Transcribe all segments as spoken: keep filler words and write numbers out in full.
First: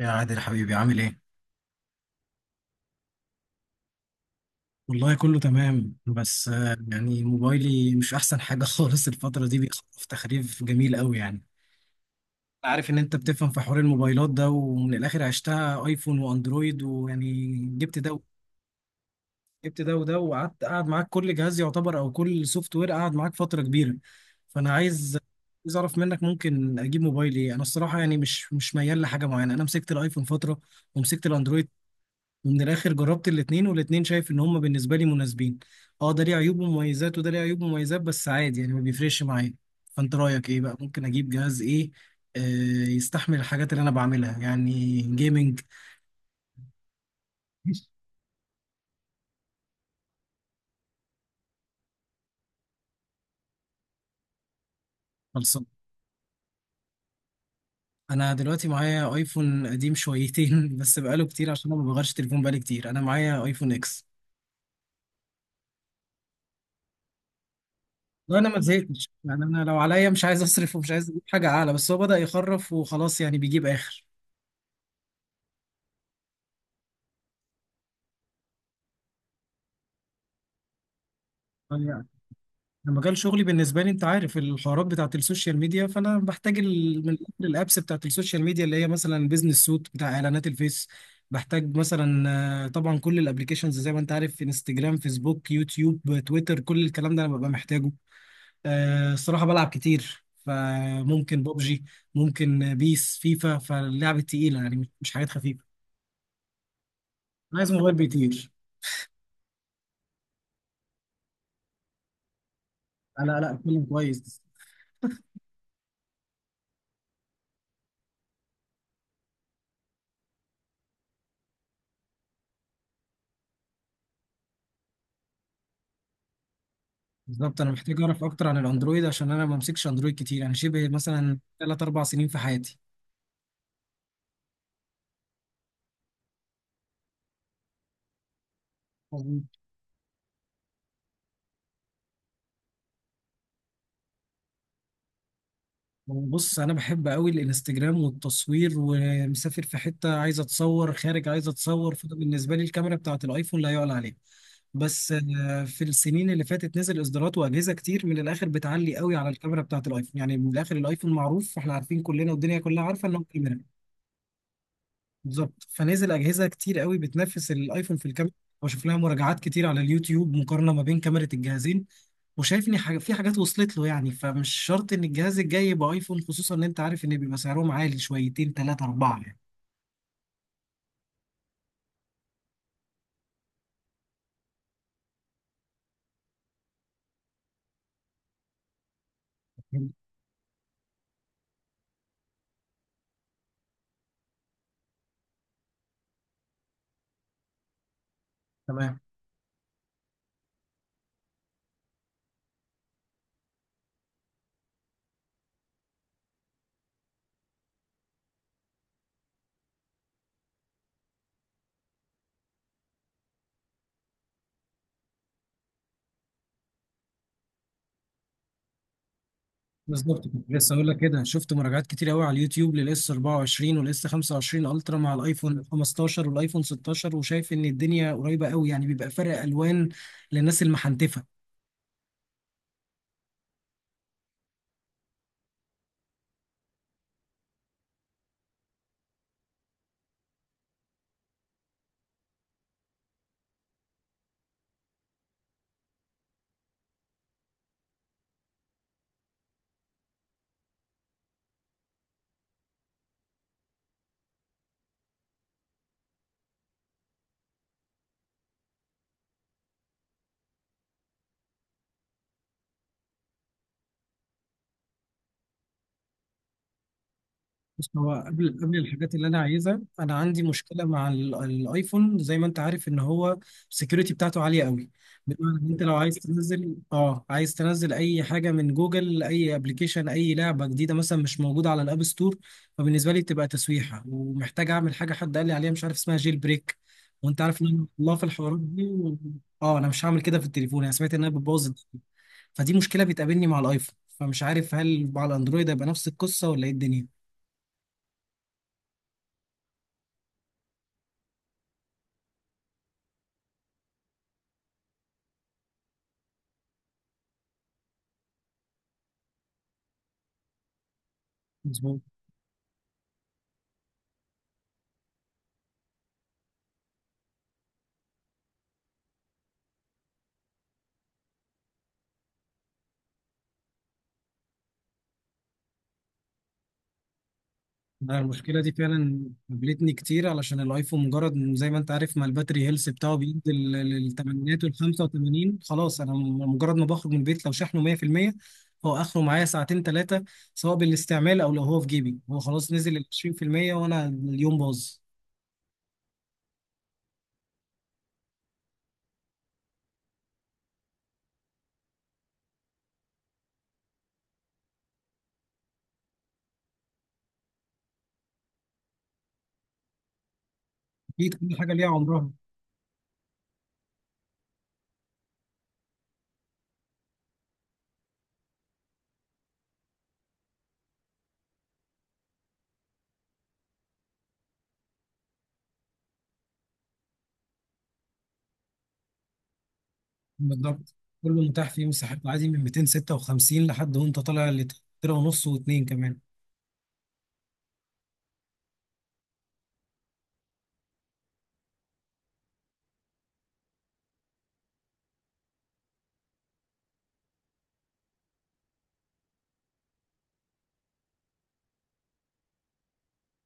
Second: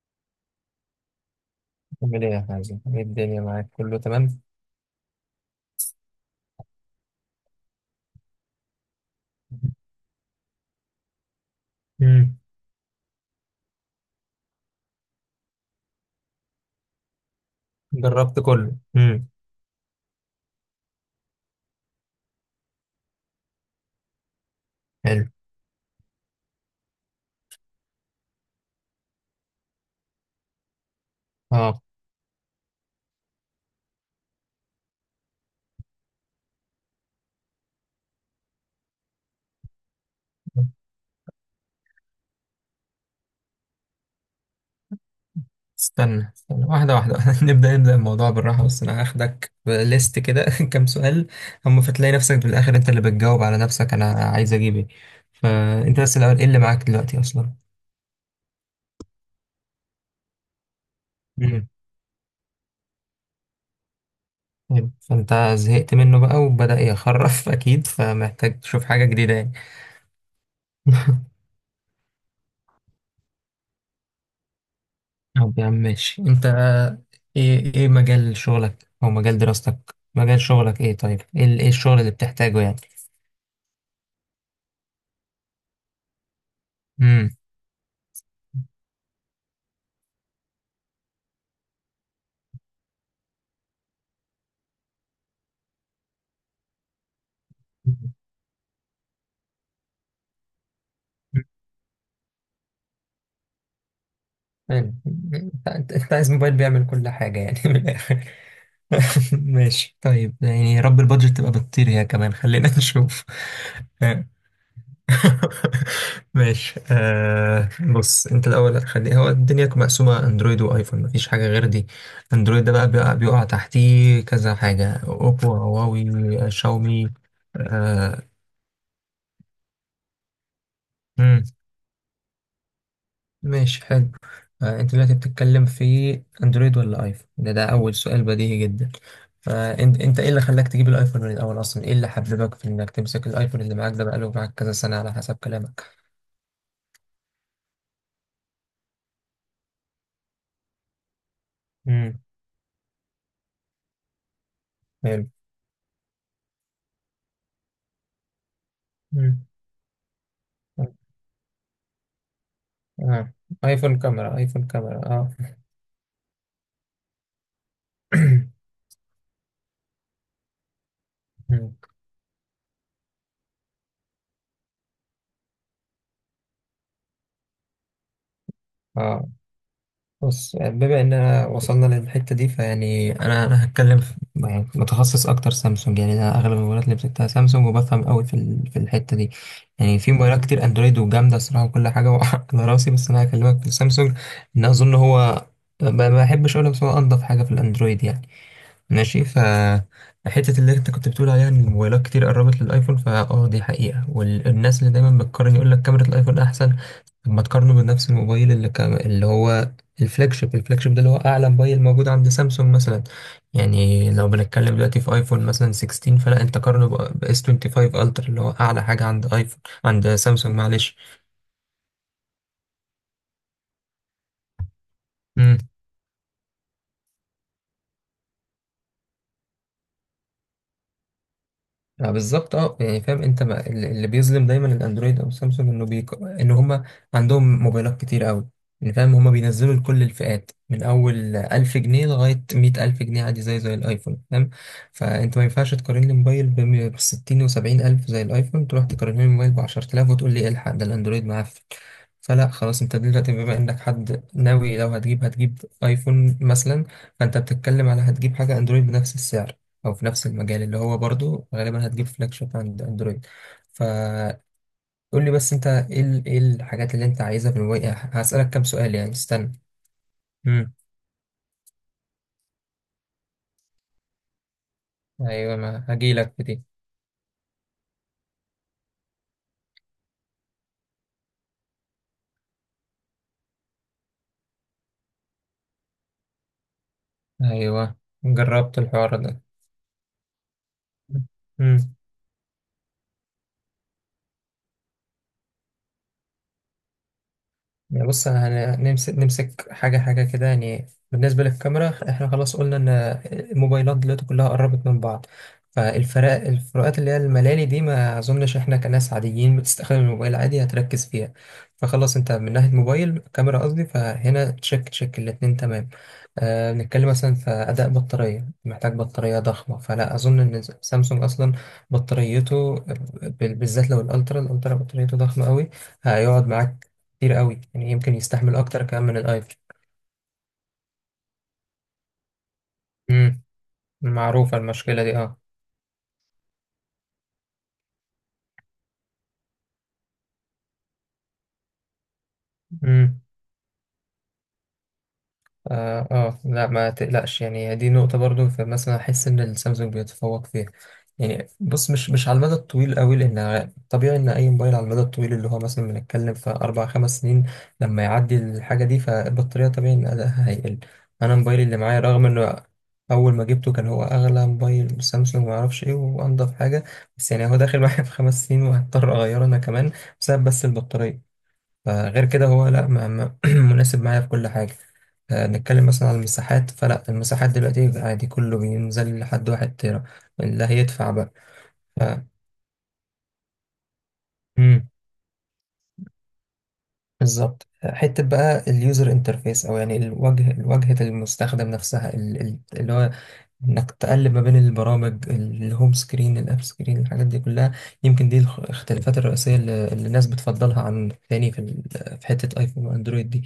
يا عادل حبيبي عامل ايه؟ عامل ايه يا حازم؟ ايه الدنيا معاك؟ كله تمام؟ والله كله تمام بس آه، يعني موبايلي مش احسن حاجة خالص الفترة دي بيخطف تخريف جميل قوي يعني. امم أنا عارف ان انت بتفهم في حوار الموبايلات ده ومن الاخر عشتها ايفون واندرويد ويعني جبت ده جربت كله. امم جبت ده وده وقعدت قاعد معاك كل جهاز يعتبر او كل سوفت وير قاعد معاك فترة كبيرة. فانا عايز حلو. عايز اعرف منك ممكن اجيب موبايل ايه، انا الصراحة يعني مش مش ميال لحاجة معينة، انا مسكت الايفون فترة ومسكت الاندرويد اه، ومن الاخر جربت الاتنين والاتنين شايف ان هما بالنسبه لي مناسبين، اه ده ليه عيوب ومميزات وده ليه عيوب ومميزات بس عادي يعني ما بيفرقش معايا. فانت رايك ايه بقى؟ ممكن اجيب جهاز ايه آه يستحمل الحاجات اللي انا بعملها يعني جيمنج. استنى استنى واحدة واحدة نبدأ نبدأ الموضوع بالراحة، بس أنا هاخدك بليست كده كام سؤال هم، فتلاقي نفسك في الآخر أنت اللي بتجاوب على نفسك، أنا عايز أجيب إيه. خلصان، فأنت بس الأول، إيه اللي معاك دلوقتي أصلا؟ انا دلوقتي معايا ايفون قديم شويتين بس بقاله كتير امم عشان انا ما بغيرش تليفون، بقالي كتير انا معايا ايفون اكس. حلو. فأنت زهقت منه بقى وبدأ يخرف أكيد، لا انا ما فمحتاج تشوف حاجة زهقتش جديدة يعني، يعني. انا لو عليا مش عايز اصرف ومش عايز اجيب حاجه اعلى، بس هو بدأ يخرف وخلاص يعني بيجيب اخر. طب يا عم ماشي، انت ايه ايه مجال شغلك او مجال دراستك، مجال شغلك ايه؟ طيب ايه ال- ايه طيب الشغل يعني اللي بتحتاجه يعني؟ انا مجال شغلي بالنسبه لي، انت عارف الحوارات بتاعه السوشيال ميديا، فانا بحتاج ال- من الآخر امم الابس بتاعه السوشيال ميديا اللي هي مثلا بيزنس سوت بتاع اعلانات الفيس، بحتاج مثلا آه، طبعا كل الابليكيشنز زي ما انت عارف انستجرام فيسبوك يوتيوب تويتر كل الكلام ده انا ببقى محتاجه. آه، الصراحه بلعب كتير فممكن ببجي ممكن بيس فيفا، فاللعب التقيله يعني مش حلو. مش حاجات انت خفيفه. انت- انت عايز موبايل بيعمل كل حاجة انا يعني، عايز من موبايل الاخر؟ بيطير. ماشي طيب، يعني يا رب البادجت تبقى بتطير هي كمان، خلينا لا نشوف. لا لا اتكلم كويس. ماشي آه. بص انت الاول، هتخلي هو الدنيا مقسومه اندرويد وايفون، مفيش حاجه غير دي. اندرويد ده بقى بيقع, بيقع تحتيه كذا حاجه، اوبو، هواوي، آه، شاومي. بالظبط انا محتاج آه. اعرف اكتر عن الاندرويد عشان انا ما بمسكش اندرويد كتير، انا شبه مثلا مم. تلاتة اربعة سنين في حياتي. ماشي حلو. آه، انت دلوقتي بتتكلم في اندرويد ولا ايفون؟ ده ده اول سؤال بديهي جدا. مظبوط. فانت انت ايه اللي خلاك تجيب الايفون من الاول اصلا، ايه اللي حببك في انك تمسك الايفون اللي معاك ده؟ بقاله معاك كذا سنه على حسب كلامك. بص انا بحب قوي الانستجرام والتصوير، ومسافر في حته عايز اتصور، خارج عايز اتصور، فده امم بالنسبه لي الكاميرا بتاعه الايفون لا يعلى عليها. بس حلو. آه، في السنين اللي فاتت نزل اصدارات واجهزه كتير من الاخر بتعلي قوي على مم. الكاميرا بتاعه الايفون، يعني من الاخر الايفون معروف، فاحنا عارفين كلنا والدنيا كلها عارفه ان هو آه. كاميرا. ايفون كاميرا، ايفون كاميرا، اه. بالظبط، فنزل اجهزه كتير قوي بتنافس الايفون في الكاميرا واشوف لها مراجعات كتير على اليوتيوب مقارنه ما بين كاميرا مم. الجهازين، وشايف ان حاجة في حاجات وصلت له يعني، فمش شرط ان الجهاز الجاي يبقى ايفون، خصوصا ان انت عارف ان بيبقى سعرهم عالي شويتين ثلاثه اربعه اه، بص بما اننا وصلنا للحته دي فيعني، انا انا هتكلم في- يعني متخصص اكتر سامسونج، يعني انا اغلب الموبايلات اللي مسكتها سامسونج، وبفهم قوي في ال- في الحته دي. يعني. يعني في موبايلات كتير اندرويد وجامده الصراحه وكل حاجه على راسي، بس انا هكلمك في سامسونج، ان اظن هو، ما ما بحبش اقولها، بس هو انضف حاجه في الاندرويد يعني. تمام. ماشي ف، حتة اللي انت كنت بتقول عليها ان الموبايلات كتير قربت للايفون، فا اه دي حقيقة. والناس اللي دايما بتقارن يقول لك كاميرا الايفون احسن، طب ما تقارنه بنفس الموبايل اللي كام... اللي هو الفلاج شيب. الفلاج شيب ده اللي هو اعلى موبايل موجود عند سامسونج مثلا. يعني لو بنتكلم دلوقتي في ايفون مثلا ستاشر، فلا انت قارنه ب اس خمسة وعشرين الترا اللي هو اعلى حاجة عند ايفون، عند بالظبط، كنت سامسونج، لسه اقول لك معلش. كده، شفت مراجعات كتير قوي على اليوتيوب للاس اربعة وعشرين والاس خمسة وعشرين الترا مع الايفون خمستاشر والايفون ستاشر، وشايف ان الدنيا قريبه قوي، يعني بيبقى فرق الوان للناس المحنتفه. آه بالظبط، اه. يعني فاهم انت، ما ال- اللي بيظلم دايما الاندرويد او سامسونج، انه بيك... ان هم عندهم موبايلات كتير قوي، يعني فاهم؟ هم بينزلوا لكل الفئات، من اول ألف جنيه لغايه مائة ألف جنيه عادي، زي زي الايفون، فاهم؟ فانت ما ينفعش تقارن لي موبايل ب ستين و70 الف زي الايفون، تروح تقارن لي موبايل ب عشر تلاف وتقول لي إيه الحق ده، الاندرويد معفن. فلا، خلاص انت دلوقتي بما انك حد ناوي لو هتجيب هتجيب ايفون مثلا، فانت بتتكلم على هتجيب حاجه اندرويد بنفس السعر او في نفس المجال، اللي هو برضو غالبا هتجيب فلاج شيب عند اندرويد. فقول لي بس انت ايه ال- ايه الحاجات اللي انت عايزها في الوي، بس هو هسألك قبل كام قبل سؤال يعني، الحاجات اللي انا استنى. عايزها، انا عندي امم مشكله مع ال- الايفون، زي ما انت عارف ان هو السكيورتي بتاعته عاليه قوي، ايوه، بمعنى ان انت ما لو عايز هجيلك في دي. تنزل اه عايز تنزل اي حاجه من جوجل، اي ابلكيشن اي لعبه جديده مثلا مش موجوده على الاب ستور، فبالنسبه لي بتبقى تسويحه، ومحتاج اعمل حاجه حد قال لي عليها مش عارف اسمها جيل بريك، وانت عارف ان أنا ايوه، الله في الحوارات جربت دي الحوار و... ده. اه انا مش هعمل كده في التليفون، انا سمعت انها بتبوظ مم. الدنيا. فدي مشكله بتقابلني مع الايفون، فمش عارف هل مع الاندرويد هيبقى نفس القصه ولا ايه الدنيا. يعني بص، انا هنمسك نمسك حاجه حاجه كده يعني. بالنسبه للكاميرا، احنا خلاص قلنا ان الموبايلات دلوقتي كلها قربت من بعض، فالفرق الفروقات اللي هي الملالي دي ما اظنش احنا كناس عاديين بتستخدم الموبايل عادي هتركز فيها. مظبوط. فخلاص انت من ناحيه موبايل، كاميرا قصدي، فهنا تشك تشك الاتنين تمام. أه، بنتكلم مثلا في اداء بطاريه، محتاج بطاريه ضخمه، فلا اظن ان سامسونج اصلا بطاريته، بال- بالذات لو الالترا، الالترا بطاريته ضخمه قوي، هيقعد معاك كتير قوي يعني، يمكن أنا يستحمل المشكلة دي اكتر كمان من فعلا الايفون. قابلتني كتير علشان الايفون مجرد إن زي ما انت عارف ما الباتري هيلث بتاعه بيقل امم معروفة للثمانينات وال المشكلة دي اه. خمسة وتمانين خلاص انا م- مجرد ما بخرج من البيت لو شحنه مية في المية هو اخره معايا ساعتين ثلاثة، سواء بالاستعمال او لو هو في جيبي، هو خلاص نزل ال امم عشرين في المية وانا اليوم باظ. اه. آه، لا ما تقلقش، يعني دي نقطة برضو، فمثلا أحس إن السامسونج بيتفوق فيها. يعني بص، مش مش على المدى الطويل قوي، لأن طبيعي إن أي موبايل على المدى الطويل، اللي هو مثلا بنتكلم في أربع خمس سنين، لما يعدي الحاجة دي فالبطارية طبيعي إن أدائها هيقل. اكيد أنا كل موبايلي حاجة اللي ليها معايا، رغم عمرها. إنه أول ما جبته كان هو أغلى موبايل سامسونج، معرفش إيه وأنضف حاجة، بس يعني هو داخل معايا في خمس سنين وهضطر أغيره أنا كمان بسبب بس البطارية. فغير كده هو لا، ما- ما- مناسب معايا في كل حاجة. آه، نتكلم مثلا على المساحات، فلا المساحات دلوقتي عادي كله بينزل لحد واحد تيرا، اللي بالظبط، هيدفع بقى كله متاح فيه ف... مساحات عادي من ميتين ستة وخمسين لحد وانت طالع مم، لتر ونص واتنين كمان. بالظبط. حتة بقى اليوزر انترفيس، او يعني الواجهة، واجهة المستخدم نفسها، ال- ال- اللي هو انك تقلب ما بين البرامج، الهوم سكرين، الاب سكرين، الحاجات دي كلها، يمكن دي الخ- الاختلافات الرئيسيه اللي اللي الناس بتفضلها عن التاني في ال- في حته ايفون واندرويد دي.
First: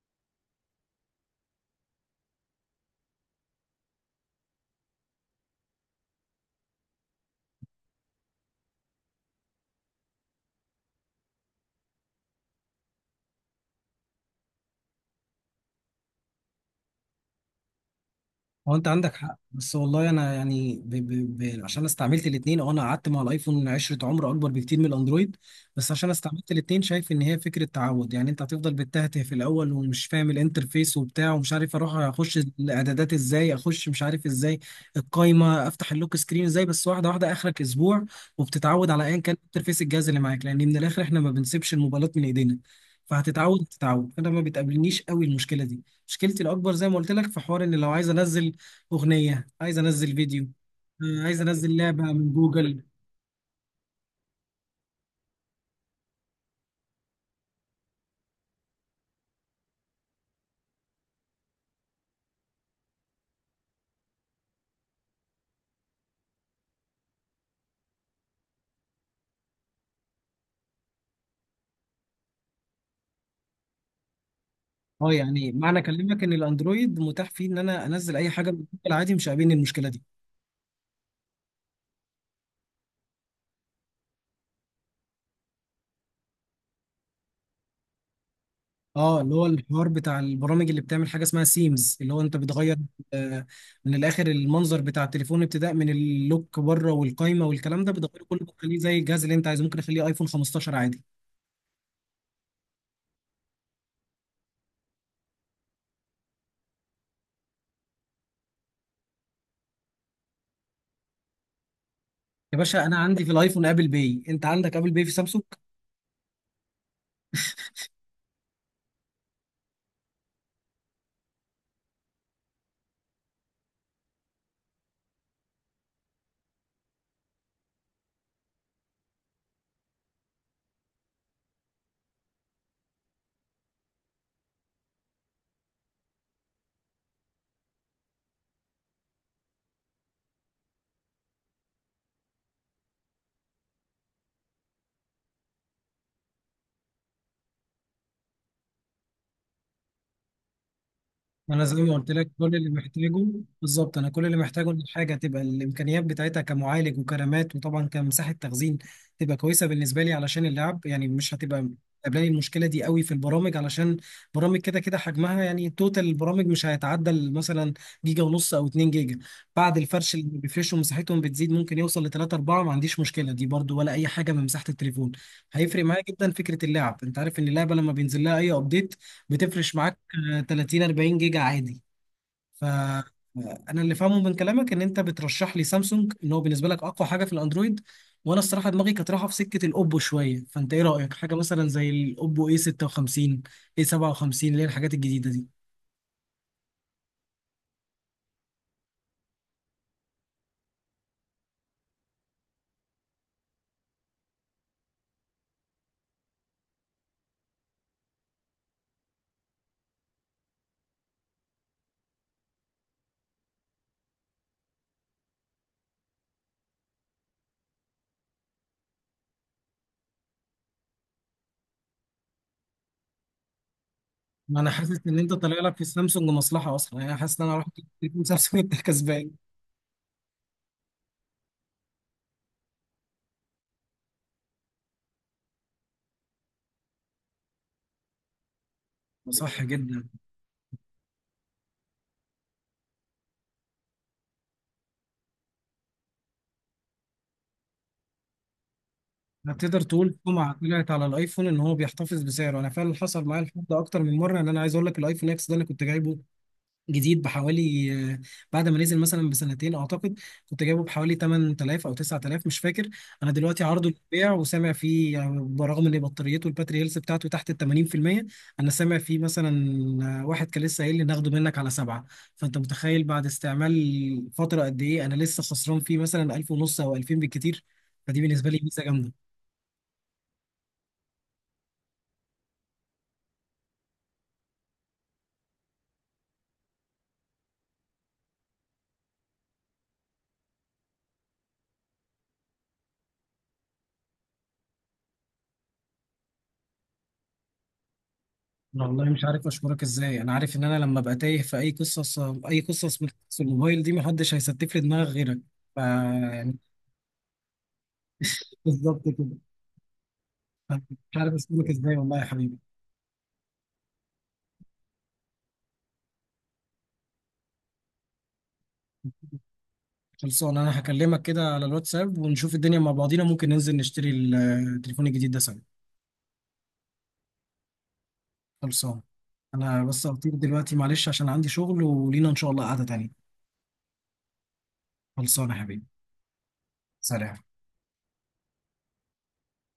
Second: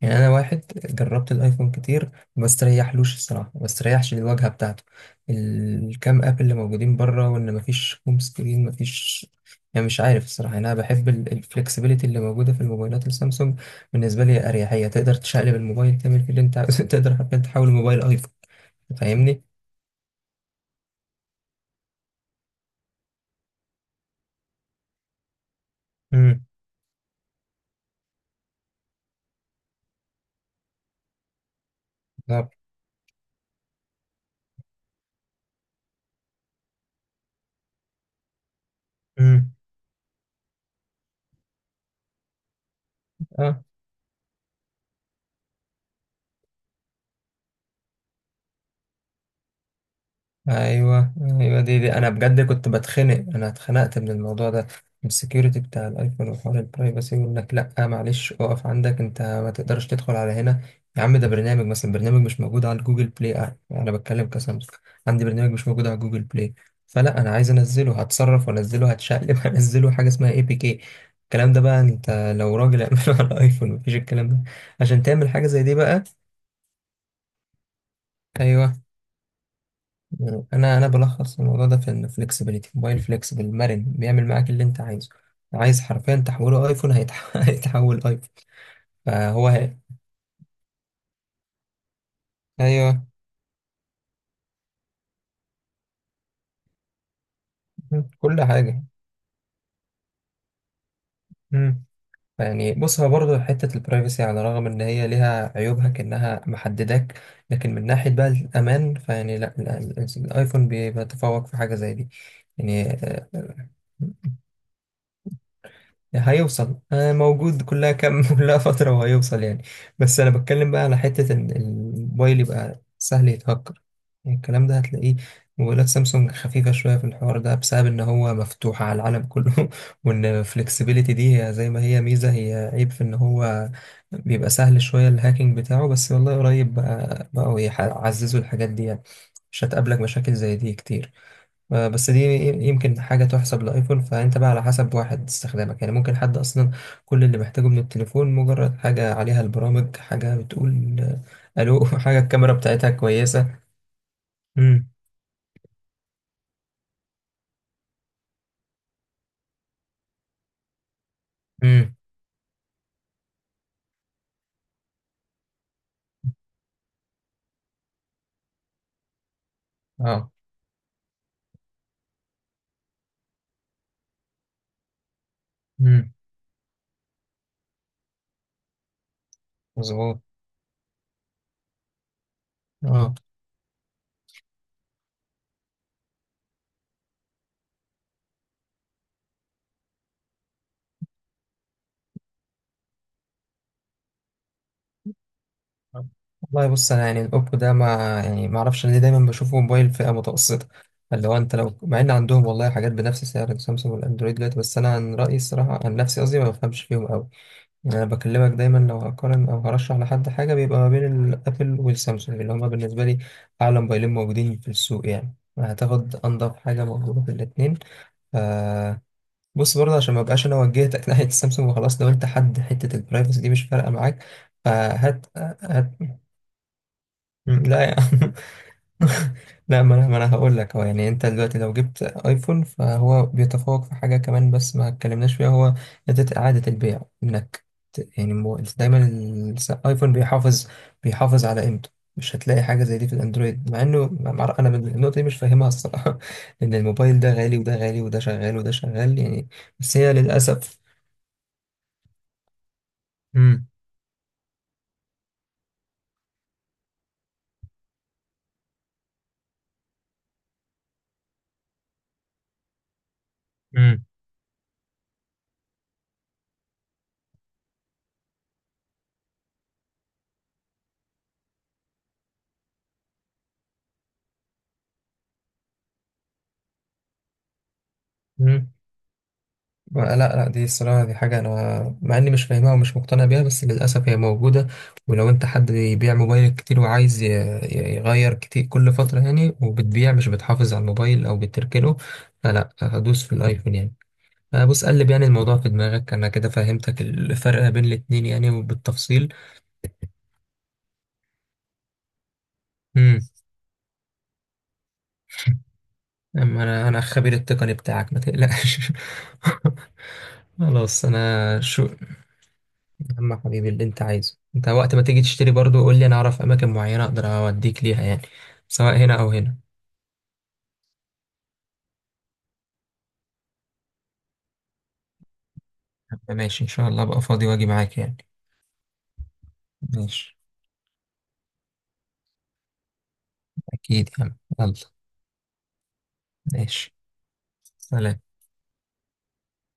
يعني انا واحد جربت الايفون كتير، ما استريحلوش الصراحه، ما استريحش للواجهه بتاعته، الكام اب اللي موجودين بره، وان ما فيش هوم سكرين ما فيش. يعني مش عارف الصراحه، يعني انا بحب الفلكسبيليتي اللي موجوده في الموبايلات السامسونج. بالنسبه لي اريحيه، تقدر تشقلب الموبايل تعمل فيه اللي انت عاوزه تقدر حتى تحول الموبايل ايفون. هو انت عندك حق، فاهمني. بس والله انا يعني ب... ب... ب... عشان استعملت الاثنين، اه انا قعدت مع الايفون عشرة، عمر اكبر بكتير من الاندرويد، بس عشان امم استعملت الاثنين شايف ان هي فكره تعود يعني، انت هتفضل بتتهته في الاول ومش فاهم الانترفيس وبتاع ومش عارف اروح اخش طب. الاعدادات ازاي، اخش مش عارف ازاي القايمه، افتح اللوك سكرين ازاي، بس واحده واحده اخرك اسبوع وبتتعود على ايا كان امم انترفيس الجهاز اللي معاك، لان من الاخر احنا ما بنسيبش الموبايلات من ايدينا، اه. فهتتعود تتعود. انا ما بتقابلنيش قوي المشكله دي، مشكلتي الاكبر زي ما قلت لك في حوار ان لو عايز انزل اغنيه، عايز انزل فيديو، ايوه. آه، عايز ايوه، انزل دي دي لعبه انا من بجد كنت جوجل. بتخنق، انا اتخنقت من الموضوع ده، من السكيورتي بتاع الايفون وحوار البرايفسي، وانك لا معلش اقف عندك، انت ما تقدرش تدخل على هنا. يا عم ده برنامج، مثلا برنامج مش موجود على جوجل بلاي، آه، انا بتكلم كسامسونج، عندي برنامج مش موجود على جوجل بلاي فلا، انا عايز انزله هتصرف وانزله، هتشقلب هنزله حاجه اسمها اي بي كي. الكلام ده بقى انت لو راجل اعمله على الايفون مفيش الكلام ده، عشان اه تعمل حاجه يعني زي دي معنى بقى. كلامك ان الاندرويد متاح فيه ان انا انزل اي حاجه من ايوه، جوجل عادي، مش قابلني المشكله دي. انا انا بلخص الموضوع ده في ان فليكسبيليتي، موبايل فليكسبل مرن بيعمل معاك اللي انت عايزه، عايز حرفيا تحوله ايفون، هيتح- هيتحول ايفون. اه، اللي هو فهو هي. الحوار بتاع البرامج اللي بتعمل حاجه اسمها سيمز، اللي هو انت بتغير ايوه. آه من الاخر المنظر بتاع التليفون، ابتداء من اللوك بره والقايمه والكلام ده مم. بتغيره كله، كل بتخليه حاجه. زي الجهاز اللي انت عايزه، ممكن اخليه ايفون خمستاشر عادي. مم. يعني بص، هو برضه حته البرايفسي، على الرغم ان هي ليها عيوبها كانها محدداك، لكن من ناحيه بقى الامان فيعني لا، ال- ال- الايفون بيتفوق في حاجه زي دي. يا باشا انا يعني عندي في الايفون ابل باي، آه، انت عندك ابل باي في سامسونج؟ هيوصل آه، موجود، كلها كام كلها فترة وهيوصل يعني. بس أنا بتكلم بقى على حتة إن الموبايل يبقى سهل يتهكر، يعني الكلام ده هتلاقيه، موبايلات سامسونج خفيفة شوية في الحوار ده، بسبب إن هو مفتوح على العالم كله وإن الفلكسبيليتي دي هي زي ما هي ميزة، هي عيب في إن هو بيبقى سهل شوية، الهاكينج بتاعه، بس والله قريب بقى بقوا يح- يعززوا الحاجات دي يعني، مش هتقابلك مشاكل زي دي كتير. آه، بس دي يمكن حاجة تحسب لأيفون. فأنت بقى على حسب واحد استخدامك يعني، ممكن حد أصلا كل اللي محتاجه من التليفون مجرد حاجة عليها البرامج، حاجة بتقول آه، انا زي ألو ما قلت حاجة لك الكاميرا كل اللي بتاعتها محتاجه، كويسة. بالظبط، انا كل اللي محتاجه ان امم الحاجه تبقى الامكانيات بتاعتها كمعالج وكرامات وطبعا كمساحه تخزين تبقى كويسه بالنسبه لي علشان اللعب، يعني مش هتبقى امم قابلاني المشكله دي قوي في البرامج علشان برامج كده كده حجمها، يعني توتال البرامج مش هيتعدى مثلا جيجا ونص او 2 جيجا، بعد الفرش اه. اللي بيفرشوا مساحتهم بتزيد ممكن يوصل ل تلاتة اربعة، ما عنديش مشكله دي برضو ولا اي حاجه من مساحه التليفون. هيفرق معايا امم جدا فكره اللعب، انت عارف ان اللعبه لما بينزل لها اي ابديت بتفرش معاك مظبوط. آه، تلاتين اربعين جيجا عادي. ف اه انا اللي فاهمه من كلامك ان انت بترشح لي سامسونج، ان هو بالنسبه لك اقوى حاجه في الاندرويد، وانا الصراحه دماغي كانت رايحه في سكه الاوبو شويه، فانت ايه رايك حاجه مثلا زي الاوبو اي ستة وخمسين اي سبعة وخمسين اللي هي الحاجات الجديده دي؟ والله، بص انا يعني الاوبو ده ما، يعني ما اعرفش ليه دايما بشوفه موبايل فئه متوسطه، اللي هو انت لو، مع ان عندهم والله حاجات بنفس سعر السامسونج والاندرويد دلوقتي، بس انا عن رايي الصراحه، عن نفسي قصدي، ما بفهمش فيهم قوي. انا بكلمك دايما لو هقارن او هرشح لحد حاجه بيبقى ما بين الابل والسامسونج، اللي هما بالنسبه لي اعلى موبايلين موجودين في السوق، يعني هتاخد انضف حاجه موجوده في الاتنين. ف بص برضه عشان ما بقاش انا وجهتك ناحيه السامسونج وخلاص، لو انت حد حته البرايفسي دي مش فارقه معاك، ما انا حاسس ان فهات انت طالع لك في هات. السامسونج مصلحه اصلا، يعني انا حاسس ان انا رحت لا يا تليفون عم، سامسونج انت كسبان. لا ما انا ما انا هقول لك هو يعني، انت دلوقتي لو جبت ايفون فهو بيتفوق في حاجه كمان بس ما اتكلمناش فيها، هو إعادة إعادة البيع، إنك ت- يعني مو- دايما صح جدا. الآيفون بيحافظ بيحافظ على قيمته، مش هتلاقي حاجة زي دي في الأندرويد، مع إنه مع- مع- أنا من النقطة دي مش فاهمها الصراحة إن الموبايل ده غالي وده غالي وده شغال وده شغال يعني، هتقدر بس هي تقول سمعه للأسف. طلعت على الايفون ان هو بيحتفظ بسعره، انا فعلا حصل معايا الحوار مم. ده اكتر من مره، ان انا عايز اقول لك الايفون اكس ده انا كنت جايبه جديد بحوالي آه، بعد ما نزل مثلا بسنتين اعتقد، كنت جايبه بحوالي تمن تلاف او تسعة آلاف مش فاكر. انا دلوقتي عرضه للبيع وسامع فيه يعني، برغم ان بطاريته الباتري هيلث بتاعته تحت ال تمانين في المية، انا سامع فيه مثلا آه، واحد كان لسه قايل لي ناخده منك على سبعه، فانت متخيل بعد استعمال فتره قد ايه انا لسه خسران فيه مثلا ألف ونص او الفين بالكتير، فدي بالنسبه لي مم. ميزه جامده. لا لا، دي الصراحة دي حاجة أنا مع إني مش فاهمها ومش مقتنع بيها، بس للأسف هي موجودة. ولو أنت حد بيبيع موبايل كتير وعايز ي- ي- يغير كتير كل فترة يعني، وبتبيع مش بتحافظ على الموبايل أو بتركنه، فلا هدوس في الأيفون يعني. أه بص، قلب يعني الموضوع في دماغك، أنا كده فهمتك الفرق بين الاتنين يعني، والله مش وبالتفصيل. عارف اشكرك ازاي، انا عارف ان انا لما ابقى تايه في اي قصص اي قصص من مم. قصص الموبايل دي محدش هيستف لي دماغ غيرك ف يعني. أما أنا، أنا الخبير التقني بتاعك ما تقلقش. بالظبط كده. مش خلاص عارف أنا اشكرك شو. ازاي والله يا حبيبي. يا عم حبيبي اللي انت عايزه، انت وقت ما تيجي تشتري برضو قول لي، انا اعرف اماكن معينة اقدر اوديك ليها يعني، سواء هنا او هنا. خلصان، انا هكلمك كده على الواتساب ونشوف الدنيا مع بعضينا، ممكن ننزل نشتري ال- التليفون الجديد ده سوا. طب ماشي ان شاء الله، ابقى فاضي واجي معاك يعني. خلصان، انا بس هطير ماشي، دلوقتي معلش عشان عندي شغل، ولينا ان شاء الله قعدة تانية. اكيد يا عم، يلا. خلصان يا حبيبي. ماشي. سلام. سلام.